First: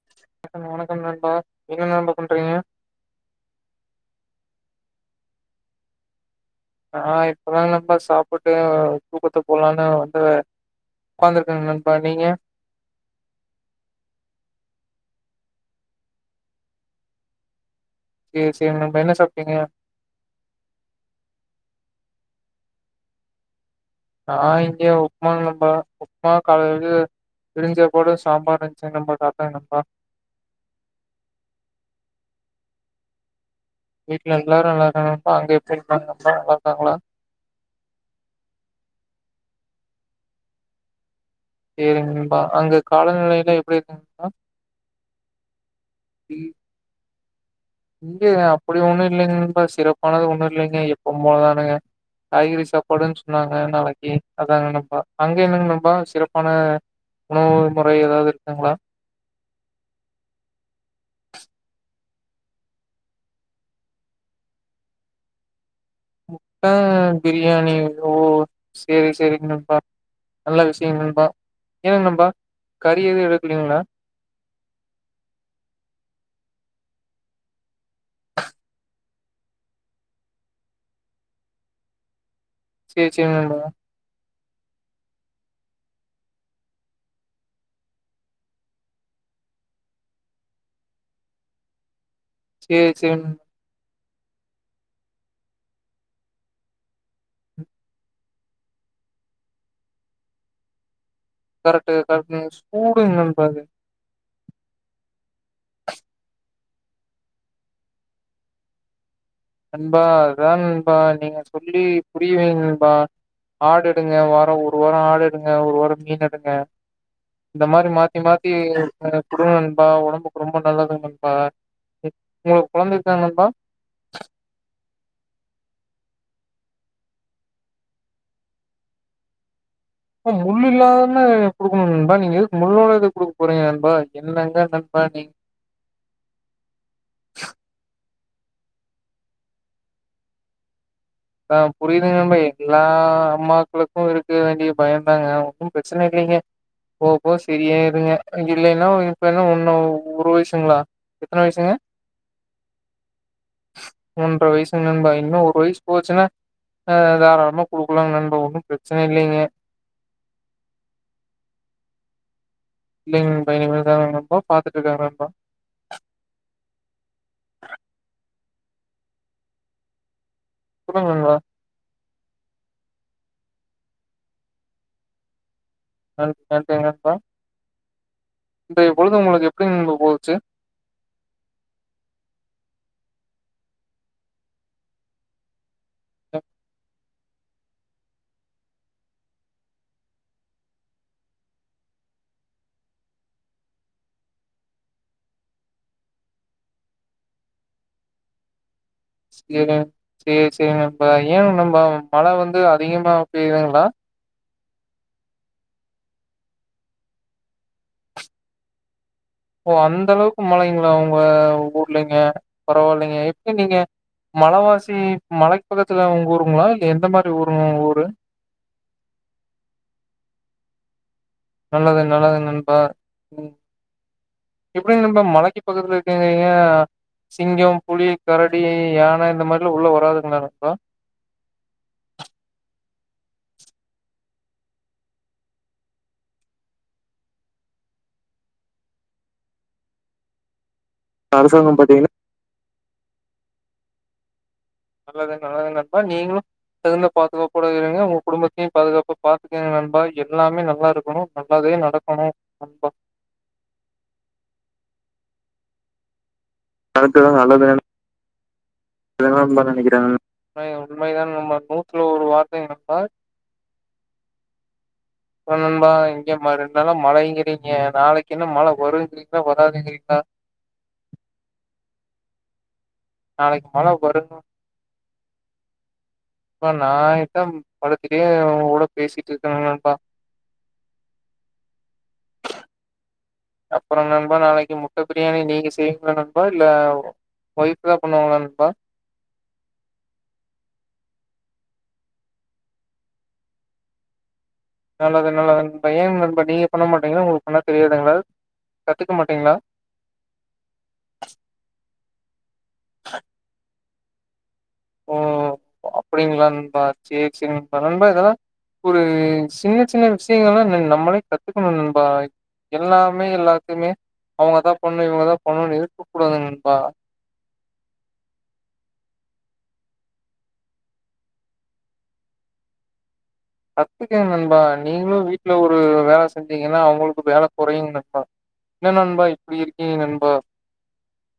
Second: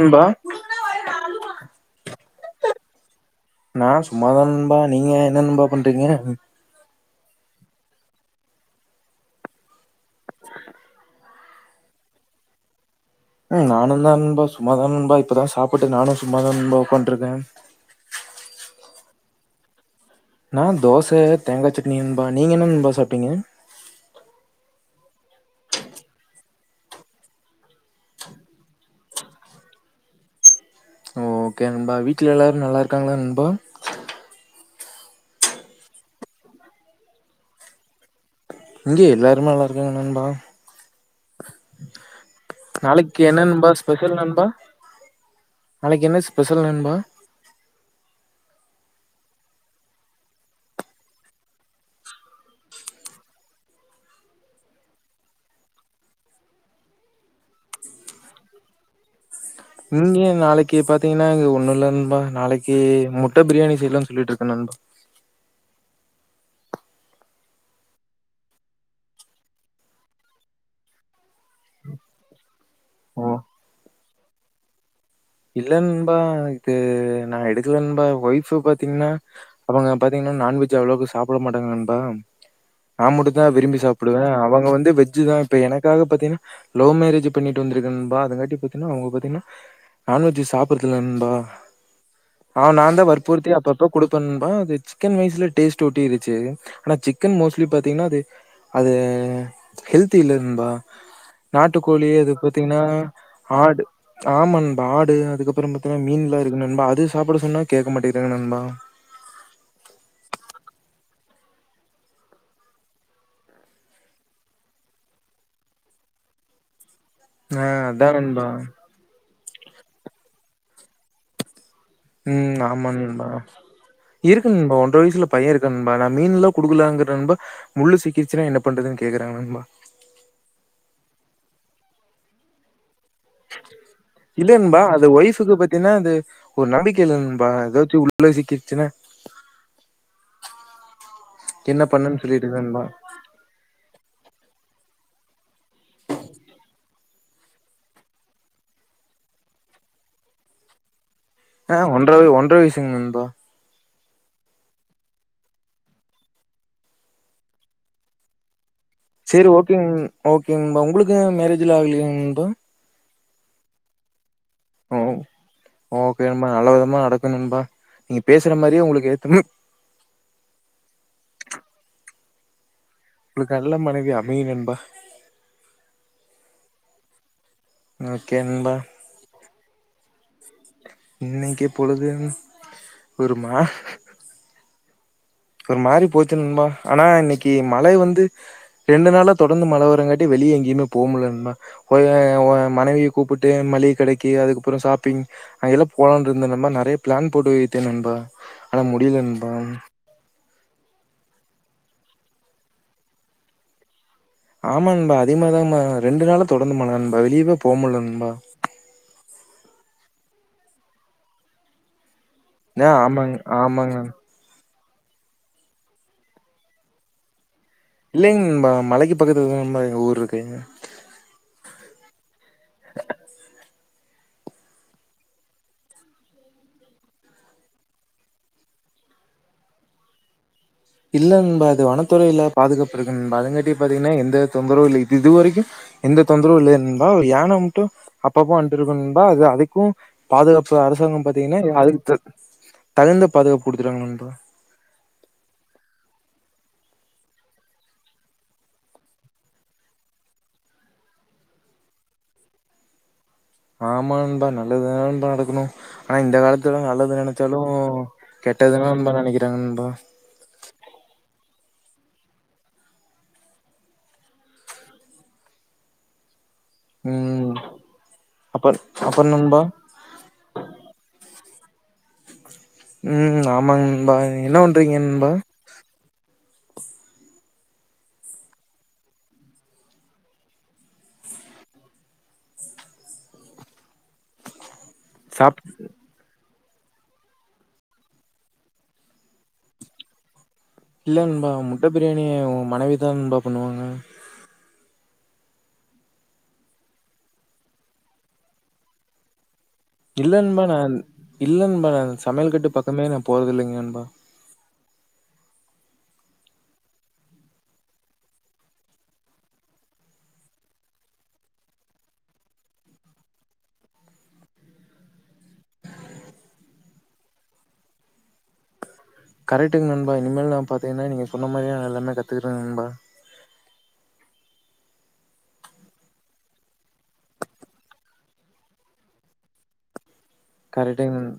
நண்பா வணக்க வணக்கம் நண்பா என்ன நண்பா பண்றீங்க நா சும்மாதா நண்பா நீங்க என்ன நண்பா பண்றீங்க ஆ இப்பதா நண்பா சாப்பிட்டு தூக்கத்துக்கு போலானு வந்து உக்காந்துருக்க நண்பா நீங்க ம் நானுந்தா நண்பா சும்மாதா நணபா இப்பதா சாப்பிட்டு நானு சும்மாதா நண்பா உக்கான்ட்ருக்கே சேரி சேரி நண்பா என்ன சாப்ட்டிங்க நா தோச தேங்கா சட்னி நண்பா நீங்க என்ன நண்பா சாப்ட்டிங்க ங்க உப்மா நண்பா உப்மா காலலது வெறுஞ்சாப்பாடு சாம்பார் இருந்ச்சு நண்பா சாப்ட்டே நண்பா ஓகே நண்பா வீட்ல எல்லாரு நல்லாருக்காங்ளா நண்பா வீட்ல எல்லாரு நல்லாருக்காங்க நண்பா அங்க எப்டி இருக்காங்க நண்பா நல்லாருக்காங்ளா இங்க எல்லாருமே நல்லாருக்காங்க நண்பா சேரிங்க நண்பா. அங்க நாளைக்கு என்ன காலநிலையெல்லாம் நண்பா எப்டி இருக்குங்க ஸ்பெஷல் நண்பா நாளைக்கு என்ன இ- ஸ்பெஷல் நண்பா இங்க அப்படி ஒண்ணு இல்லைங் நண்பா சிறப்பானது ஒண்ணு இல்லைங்க எப்பவும் போலதானுங்க காய்கறி சாப்பாடுன் சொன்னாங்க நாளைக்கு அதாங்க நண்பா அங்க என்னங் நண்பா சிறப்பான உணவு முறை எதாவுது இருக்குங்ளா இங்க நாளைக்கு பாத்திங்னா இங்க ஒண்ணு இல்ல நண்பா நாளைக்கு முட்ட பிரியாணி செய்யலான் சொல்லிட்ருக்க நண்பா முட்ட பிரியாணி ஓ செரி செரிங் நண்பா நல்ல விஷயங் நண்பா என்ன நண்பா கறி எது ஓ எடுக்குலிங்ளா இல்ல நண்பா இது நா எடுக்கல நண்பா ஒய்ஃப் பாத்திங்னா அவங்க பாத்திங் நான்வெஜ் அவ்ளக்க சாப்ட மாட்டாங்க நண்பா நா சரி, சரி மட்டுந்தா நண்பா. விரும்பி சாப்டுவே அவங் க வந்து வெஜ் தா இப்ப எனக்காக பாத்திங்னா லவ் மேரேஜ் பண்ணிட்டு வந்திருக்க நண்பா அதுங்காட்டி பாத்திங்னா அவுங்க பாத்திங்னா நான்வெஜ் சாப்பறதில்ல நண்பா அ சரி, நாந்தா சரி நண்பா. வற்புறுத்தி அப்பப்ப குடுப்ப நண்பா அது சிக்கன் ரைஸ்ல டேஸ்ட் ஒட்டிருச்சு ஆனா சிக்கன் மோஸ்ட்லி பாத்திங்னா அது அது ஹெல்த்தி இல்ல நண்பா கரெக்ட், நாட்டுக்கோழி அது கரெக்ட்ங்க. பாத்திங்னா சூடுங்க நண்பா அது. ஆடு ஆமா நண் ஆடு அதுக்கப்புற பாத்தினா மீன்லா இருக்கு நண்பா அது சாப்பட சொன்னா கேக்க மாட்டேங்கிறாங்க நண்பா நண்பா அதுதா நண்பா நீங்க சொல்லி புரியவைங் நண்பா ஆடு எடுங்க வார ஒரு வார ஆடு எடுங்க ஒரு வார மீன் எடுங்க ஆ இந்த மாரி அதான் மாத்தி நண்பா. மாத்தி அ குடு நண்பா ஒடம்புக்கு ரொம்ப நல்லது நண்பா உங்களுக்கு கொழந்தை இருக்காங் நண்பா கு நண்பா ஒன்ற வயசுல பைய இருக்கா நண்பா நா மீன்லா குடுக்லாங்கற நண்பா முள்ளு சிக்கிருச்சுனா என்ன பண்றதுன் கேக்குறாங்க ந ண்பா ப்ப முள் இல்லாம குடுக்கணு நண்பா நீங்க எதுக்கு முள்ளோட எதுக் இல்ல நண்பா அது நீங்க ஒய்ஃபுக்கு பத்தீனா அது ஒரு நம்பிக்கை இல்ல நண்பா ஏதாச்ச உள் ள சிக்கிருச்சுன்ன ஆ புரியுது நண்பா எல்லா அம்மாக்களுக்கும் இருக்க வேண்டிய பயம் அதாங்க ஒன்னும் பிரச்சன இல்லைங்க போவ போவ சரியாருங்க இல்லைன்னா இப்ப னா ஒன்னு ஒரு வயசுங்களா எத்தன வயசுங்க? ஆ ஒன்றவ ஒன்ற வயசுங்க நண்பா ஒன்ற வயசுங்க நண்பா இன்னும் ஒரு வயசு போச்சுன்னா அ தாராளமா ஆ குடுக்கலா நண்பா ஒன்னும் பிரச் செரி ஓகேங் ஓகேங் நண்பா உங்களுக்கு மேரேஜ்ல ஆகலியாங் நண்பா ல்ல இனிமேதா இனிமேல்தா நடக்கு ஓ ஓகே நண்பா நல்ல விதமா நடக்கு நண்பா நீங் பேசுற மாரியே உங்களுக்கு ஏத்தம் இப்பதா நண்பா உங்களுக்கு நல்ல மனைவி அமையு நண்பா நன் நன்றி நண்பா ஓகே நண்பா இன்றைய பொழுது உங்களுக்கு எப்படி உங்களுக்கு போகு ச்சு இன்னைக்கு பொழுது ஒருமா ஒரு மாறி போச்சு நண்பா ஆனா இன்னை க்கு மழை வந்து ரெண்டு நாளா தொடர்ந்து மழை வரங்காட்டி வெளியே எங்கேயுமே போ முடில நண்பா ஒ ஏ அவங்க மனைவியை கூப்பிட்டு மளிகை கடைக்கு அதுக்கப்புறம் ஷாப்பிங் அங்கெல்லாம் போலாம்னிருந்த நெறைய பிளான் போட்டு வைத்தே நண்பா ஆனா முடியல நண்பா சேரி சேரி சேரி நண்பா ஏ நண்பா மழ வந்து அதிகமா பெய்யுதுங்களா ஆமா நண்பா அதேமாரிதா நண்பா ரெண்டு நாள தொடர்ந்து மழ நண்பா வெளியேவ போ முடில நண்பா ஓ அந்தளவுக்கு மழைங்களா உங்க ஊர்லங்க ஆ பரவாயில்லைங்க ஆமாங்க எப்டி நீங்க ஆமாங்க நண்பா. மழவாஸ் சி மலைக்கு பக்கத்துல உங்க ஊருங்களா இல்ல எந்த மாதிரி ஊர் இல்லைங் நண்பா மலைக்கு பக்கத்து ல தா எங்க ஊர் இருக்கு நல்லது நல்லது நண்பா உ எப்டி நண்பா மலைக்கு பக்கத்துல இருக்கிங்க நீங்க சிங்கம் புளி கரடி யானை இந்த மாதிரிலாம் உள்ள வராதுங்களா நண்பா இல்ல நண்பா அது வனத்துறையல பாதுகாப்பு இருக்கு நண்பா அதுங்கட்டி பாத்தீங்கன்னா எந்த தொந்தரவு இல்லை இது இது வரைக்கு எந்த தொந்தரவும் இல்லை நண்பா யான மட்டும் அப்பப்ப வந்துட்டு இருக்கு நண்பா அது அதுக்கும் பாதுகாப் பு அரசாங்கம் பாத்தீங்கன்னா அதுக்கு தகு தகுந்த பதுகாப்பு குடுத்துட்டாங்க நண்பா நல்லது நல்லது நண்பா நீங்களு தகுந்த பாதுகாப்போட இருங்க உங்க குடும்பத்தியு பாதுகாப்பா பாத்துக்ங்க நண்பா எல்லாமே நல்லா இருக்கணு நல்லாது தே நடக்கணும் நண்பா ஆமா நண்பா நல்லதுதாண்ட் நடக்கணு ஆனா இந்த காலத்துல நல்லது நெனச்சாலு [unintelligible] தா நெனைக்குறாங்க நூத்ல ஒரு வார்த்தைங் நண்பா அப்றோ நண்பா இங்கே மரு நல்ல ம். மழைங்கிறீங்க நாளைக்கு என்ன மழ அப்பற் அப்பறம் வருங்கிறீங்ளா நண்பா வராதுங்கிறீங்ளா ம் நாளைக்கு ஆமாங் மழ நண்பா வருங்க நீங்க என்ன பண்றீங்க நண்பா நண்பா நா எத்தம் படுத்துட்டே உங்ககூட பேசிட் இருக்க ந நண்பா அப்புறோ நண்பா நாளைக்கு முட்ட பிரியாணி சாப் நீங்க செய்வீங்ளா நண் பா இல்ல ஒயிஃப் தா பண்ணுவாங்ளா நண்பா இல்ல நண்பா முட்ட பிரியாணி மனைவிதா நண்பா பண்ணுவாங்க நல்லது நல்லது பையன் [unintelligible] நீங்க பண்ண மாட்டீங்குனா உங்ளுக் பண்ண தெரியாதுங்ளா கத்துக்க மாட்டீங்ளா இல்ல நண்பா நான் இல்ல நண்பா நான் சமயல் கட்டு பக்கமே நா போறதில்லைங் நண்பா ஓ அப்டிங்ளா நண்பா சேர் சேர் [unintelligible] இதெல்லா ஒரு சின்ன சின்ன விஷ்யங்கள்ளா இனி நம்மளே கத்துக்கணு நண்பா எல்லாமே எல்லாத்துமே அவுங்கதா பண்ணு இவுங்கதா பண்ணுன்னு இருக்க கூடாதுங் நண்பா கரெக்ட்டுங் நண்பா இனிமேல் நான் பாத்தீங்கன்னா நீங்க சொன்ன மாரியே நா எல்லாமே கத்துக்கற நண்பா கத்துக்கங் நண்பா நீங்ளு வீட்ல ஒரு வேல செஞ்சீங்கன்னா அவுங்களுக்கு வேல கொறையுங் நண்பா என்ன நண்பா இப்டி இருக்கீங்க நண்பா கரக்ட்டுங் நண்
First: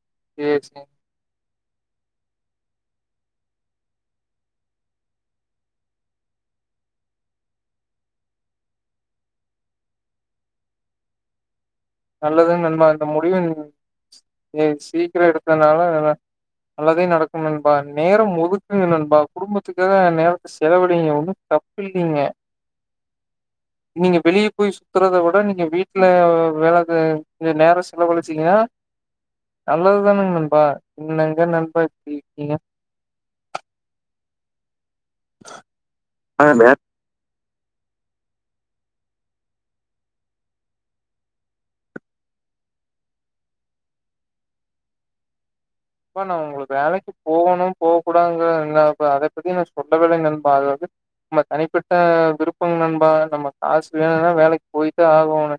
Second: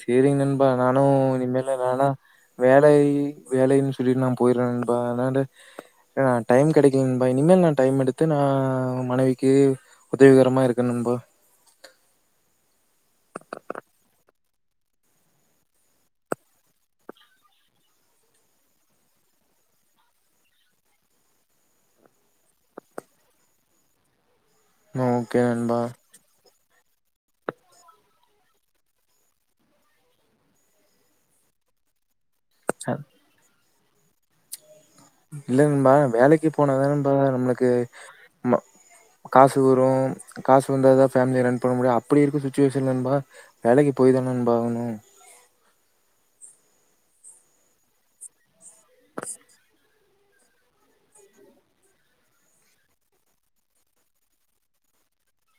சேரிங் சரி, நண்பா சரி. நானு இனிமேல வேல வேலை வேலைன் சொல்லிர் நான் போய்ற நண்பா அன்னான்ட அ டைம் கெடைக்கலிங் நண்பா இனிமேல் நான் டைம் எடுத்து நா மனைவிக்கு உதவிகரமா இருக்கணும் போ நல்லதுங் நண்பா இந்த முடிவு இதே சீக்கிரோ எடுத்தனால நல்லா நல்லதே நடக்கும் நண்பா நேரம் ஒதுக்குங்க நண்பா குடும்பத்துக்காக நேரத்த செலவழிங்க ஒன்னு தப்பில்லீங்க நீங்க வெளிய போய் சுத்தறத விட ஓகே நீங்க நண்பா வீட்ல வேல து கொஞ்சோ நேரோ செலவழிச்சீங்கனா நல்லதுதானுங் நண்பா என்னங்க நண்பர் இப்டி இருக்கீங்க அ, இல்லங் நண்பா வேலைக்கு ஆனா, வே- போனாதான நண்பா நம்ளுக்கு ம காசு வரு காசு வந்தாதா ஃபேம்லிய ரன் பண்ண முடியு அப்படி இருக்க சுச்சுவேஷன் நண்பா வேலைக்கு போய்தா நண்பா ஆகணு இப்ப நா உங்களுக்கு வேலைக்கு போகணு போ கூடாதுங்க எங்ளா இப்ப அத பத்தி நா சொ ல்லவே இல்லங் நண்பா அது வந்து நம்ம தனிப்பட்ட விருப்பங் நண்பா நம்ம காசு வேணுனா வேலைக்கு போய்த்தா ஆகோனு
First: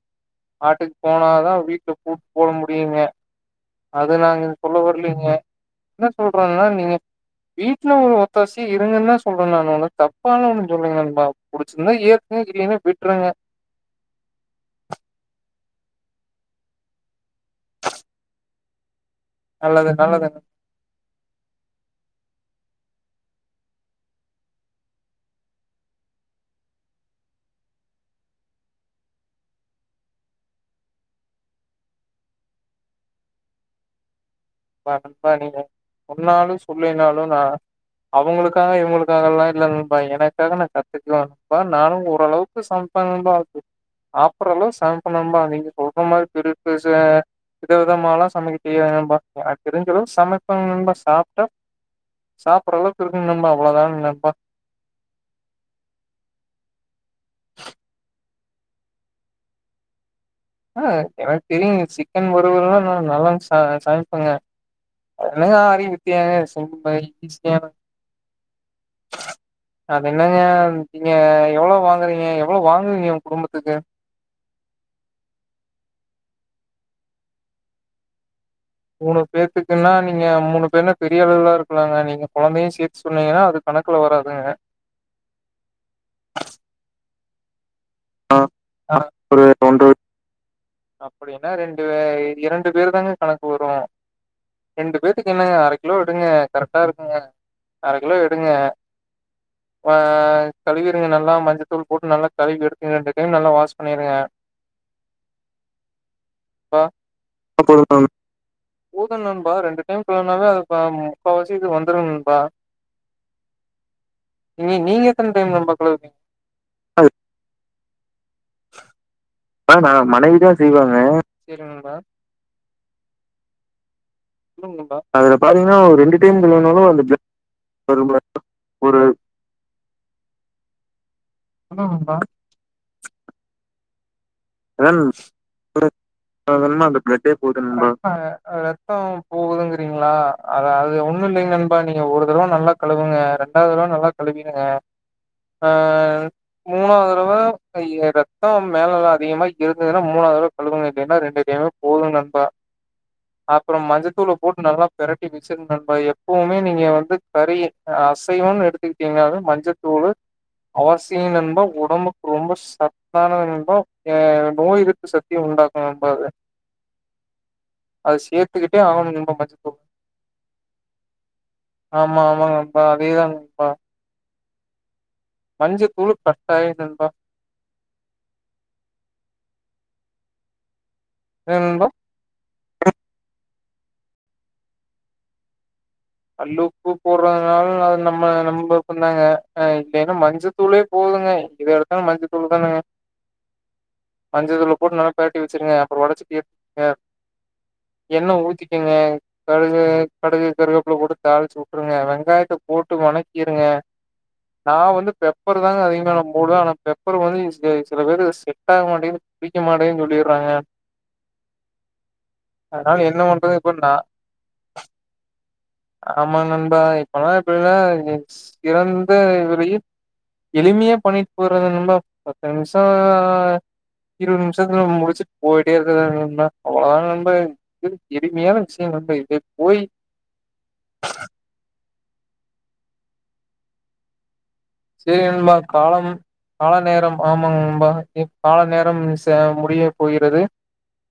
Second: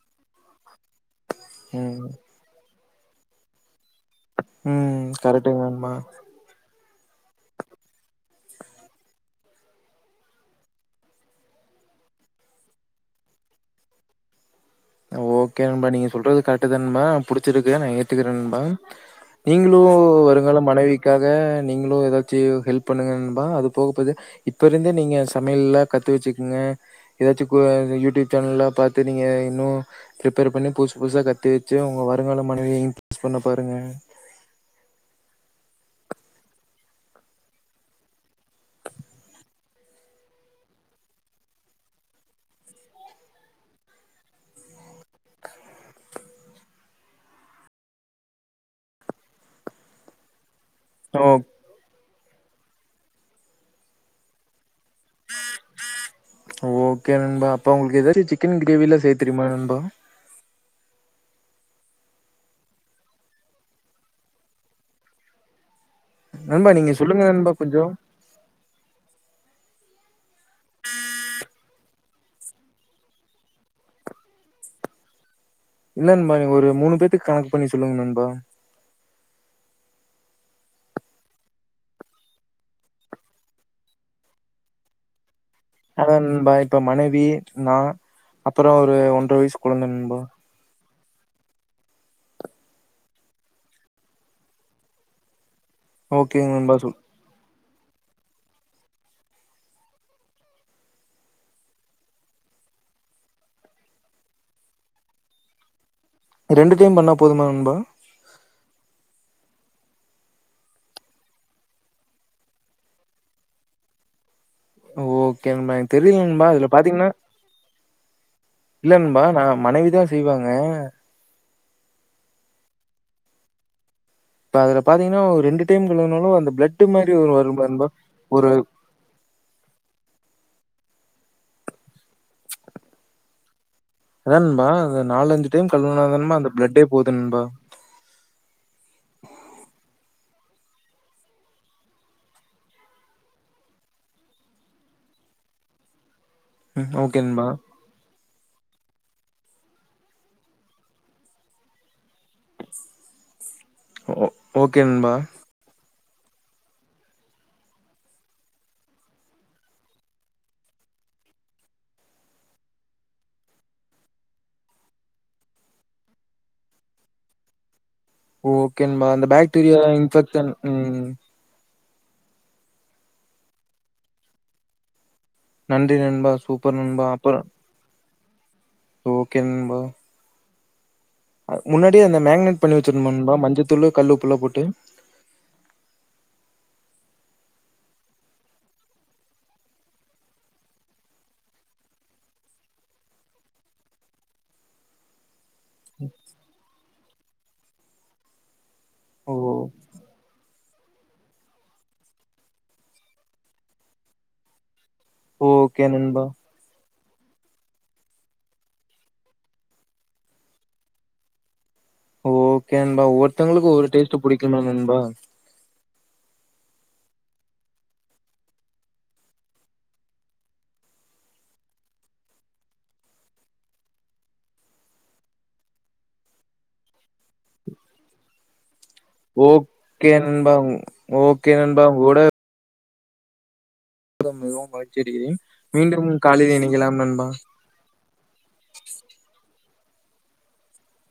ஆட்டுக் போனாதா வீட்ல ம். பூட்டு போட முடியுங்க அது நாங்க சொல்ல வர்லிங் கரெக்டுங் நண்பா இப்ப நீங்க வீட்ல ஒத்தாசிய இருங்கன்தா சொல்ற நானு உங்கள தப்பாள்ளா ஒன்னு சொல்லைங் நண்பா புடுச்சிர்ந்தா ஏத்துங் உங்ளுக் இல்லைனா விட்றுங்க ஓகே நண்பா நீங்க சொல்றது கரெக்ட்டுதா நண்பா புடுச்சிருக்கு நா ஏத்துகிற நண்பா நீங்ளு நல்லது நல்லது வருங்கால மனைவிக்காக நீங்ளு எதாச்சு ஹெல்ப் பண்ணுங்க நண்பா அது போக போது இப்ப இருந்தே நீங்க சமைல்லா கத்து வெச்சுக்குங்க எதாச்சு கு யூ டியூப் சேனலெல்லா பாத்து நீங்க இன்னு பிரிப்பேர் பண்ணி புதுசு புதுசா கத்து வெச்சு உங்க வருங்கால மனைவிய ங்க பூஸ்ட் பண்ண பாருங்க நண்பா நீங்க சொன்னாலு சொல்லைனாலு நா அவுங்களுக்காக இவுங்களுக்காக எல்லா இல்ல நண்பா எனக்காக நா கத்துக்குவே நண்பா நானு ஓரளவுக்கு ச மப்ப நண்பா [unintelligible] சாப்பறளவு சமைப்பே நண்பா நீங்க சொல்ற மாரி பெருசு பெருசா வித விதமால்லா சமைக்க தெரியாது நண்பா அ தெரிஞ்சளவுக்கு சமைப்பங் நண்பா ஓ சாப்ட்டா சாப்பிடற அளவுக்கு இருக்குங் நண்பா அவ்ளவுதானுங் நண்பா ம் [unintelligible] ஓகே நண்பா அப்ப உங்களுக்கு எதாரி சிக்கன் கிரேவி எல்லா செய்ய தெரியுமா நண்பா ஆ எனக்கு தெரியுங்க சிக்கன் வருவல் எல்லா நா நல்லா சம சமைப்பங்க என்னங்க ஆரி நண்பா நீங்க சொல்லுங்க நண்பா கொஞ்சோ அது என்னங்க நீங்க எவ்வளவு வாங்கறீங்க எவ்வளவு வாங்குவீங்க உங்க குடும்பத்துக்கு இல்ல நண்பா எ ஒரு மூணு பேத்துக்கு கணக்கு பண்ணி சொல்லுங்க நண்பா மூணு பேத்துக்குன்னா நீங்க மூணு பேருன பெரிய அளவுலா இருக்கலாங்க நீங்க குழந்தையு சேத்து சொன்னீங்கன்னா அது கணக்குல வராதுங்க அதா நண்பா இப்ப மனைவி நா அப்ரோ ஒரு ஒன்ற வயசு குழந்த நண்பா அப்படின்னா ரெண்டு இரண்டு பேரு தாங்க கணக்கு வரும் ரெண்டு பேத்துக்கு என்னங்க அரை கிலோ எடுங்க ஓகேங்க நண்பா கரெக்டா சொல் இருக்குங்க அர கிலோ எடுங்க ஆ கழுவிருங்க நல்லா மஞ்சதூள் போட்டு நல்லா கழுவி எடுத்து ரெண்டு டைம் நல்லா வாஷ் பண்ணிருங்க ரெண்டு அப்பா டைம் பண்ணா போதுமா நண்பா போதும் போது நண்பா ரெண்டு டைம் கழுவுனாவே பா முக்காவாசி இது வந்துரு நண்பா நீ நீங்க எத்தன ஓகே டைம் நண்பா எனக்கு கழுவுவீங்க தெரியும் நண்பா அதுல பாத்தீங்கன்னா இல்ல நண்பா அ நா செய்வாங்க மனைவிதா செய்வாங்கா இப்ப அதுல பாத்தீங்கன்னா அதுல ஒரு ரெண்டு பாத்தீங்கன்னா டைம் ஒரு ரெண்டு கழுவுனாலு டைம் அந்த பிளட் கழுவினாலும் அந்த மாரி ஒரு வரும் நண்பா வரும்ல ஒரு ஒரு சொல்லுங்க நண்பா அதா நண்பா [inaudible] அந்த நாலஞ்சு டைம் கழுவுனாதானமா அது பிளட்டே என்னமோ அந்த போகுது பிளடே போது நண்பா. போகுதுங்கிறீங்களா அத அது ஒண்ணும் இல்லங் நண்பா நீங்க ஒரு தடவ நல்லா கழுவுங்க ரெண்டாவது தடவ நல்லா கழுவிடுங்க ஆ ம் மூணாவது ஓகே தடவ நண்பா இ ரத்தம் மேலலா அதிகமா இருந்ததுன்னா மூணாவது தடவ கழுவுங்க இல்லனா ரெண்டு டைமே போது நண்பா அப்புறம் ஓ மஞ்சத்தூள போட்டு ஓகே நல்லா நண்பா பெரட்டி வெச்சிருங்க நண்பா புவுமே நீங்க வந்து கறி அசைவன்னு எடுத்துக்கிட்டீங்கன்னாவே மஞ்சத்தூள் அவசியம் நணபா உடம்புக்கு ரொம்ப சத்தானது நண்பா அ நோய் எதிர்ப்பு சக்திய உண்டாக்கும் நண்பா இது ஓகேநண்பா அந்த பேக்டீரியா இன்பெக்ஷன் உம் ஆமா ஆமாங்க நண்பா அதேதாங் நண்பா நன்றி மஞ்சத்தூள் நண்பா சூப்பர் கட்டாயம் நண்பா அப்புற ஓகே நண்பா அ ஏன் நண்பா முன்னாடியே அந்த மேக்னேட் பண்ணி வச்சிடணும் நண்பா மஞ்சத்தூள் கல்லு உப்பெல்லாம் போட்டு ல் உப்பு போடுறதுனாலது நம்ம நம்மப்பந்தாங்க இல்லன்னா மஞ்சத்தூளே போதுங்க இத எடுத்தா மஞ்ச தூள்தாங்க மஞ்சதூள போட்டு நல்லா பெரட்டி வச்சிருங்க அப்ரோ உடச்சு கே என்ன ஊத்திக்கங்க ஓ கடுகு கடகு கருக உள்ள போட்டு தாளிச்சு உட்டுருங்க வெங்காயத போட்டு வணக்கிருங்க நா வந்து பெப்பர் தாங்க ஓகே அதிக ந நண்பா போடுவ ஆன பெப்பர் அப்புறம் வந்து ச சில பேர் செட் ஆக மாட்டேன்னு பிடிக்க மாட்டேன்னு சொல்லிடுறாங்க ஓகே அதனால ண்பா என்ன பண்றது ஒருத்தவங்கக்கு இப்ப ஒரு நா டேஸ்ட்ட் புடிக்குல நண்பா ஆமா நண்பா இப்பல்லாம் எப்படன சிறந்த இவர எளிமைய பண்ணிட்டு போறது நண்பா பத்டிஹெச் நிமிஷோ இருவது நிமிஷத்துல முடிச்சிட்டு போயிட்டே இருக்கால நண்பா அவ்வளவத நண்பா இது எலிமையான விஷயம் வந்து இதே போய் ஓகே நண்பா ஓகே நண்பா ஓட [inaudible] செரி நண்பா காலம் மீண்டும் காலையில் கால இணைக்கலாம் நேரம் நண்பா ஆமாங்க நண்பா கால நேரம் முடிய போகிறது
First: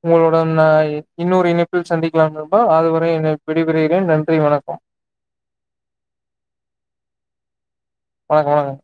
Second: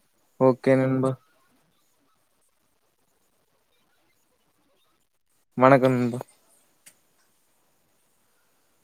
உங்களுடன் ஓகே நண்பா இன்னொரு இனி சந்திக்கலாம் நண்பா அதுவரை இனை விடைபறுகிறேன் நன்றி வணக்கம் வணக்கம் நண்பா வணக்கம் வணக்கம்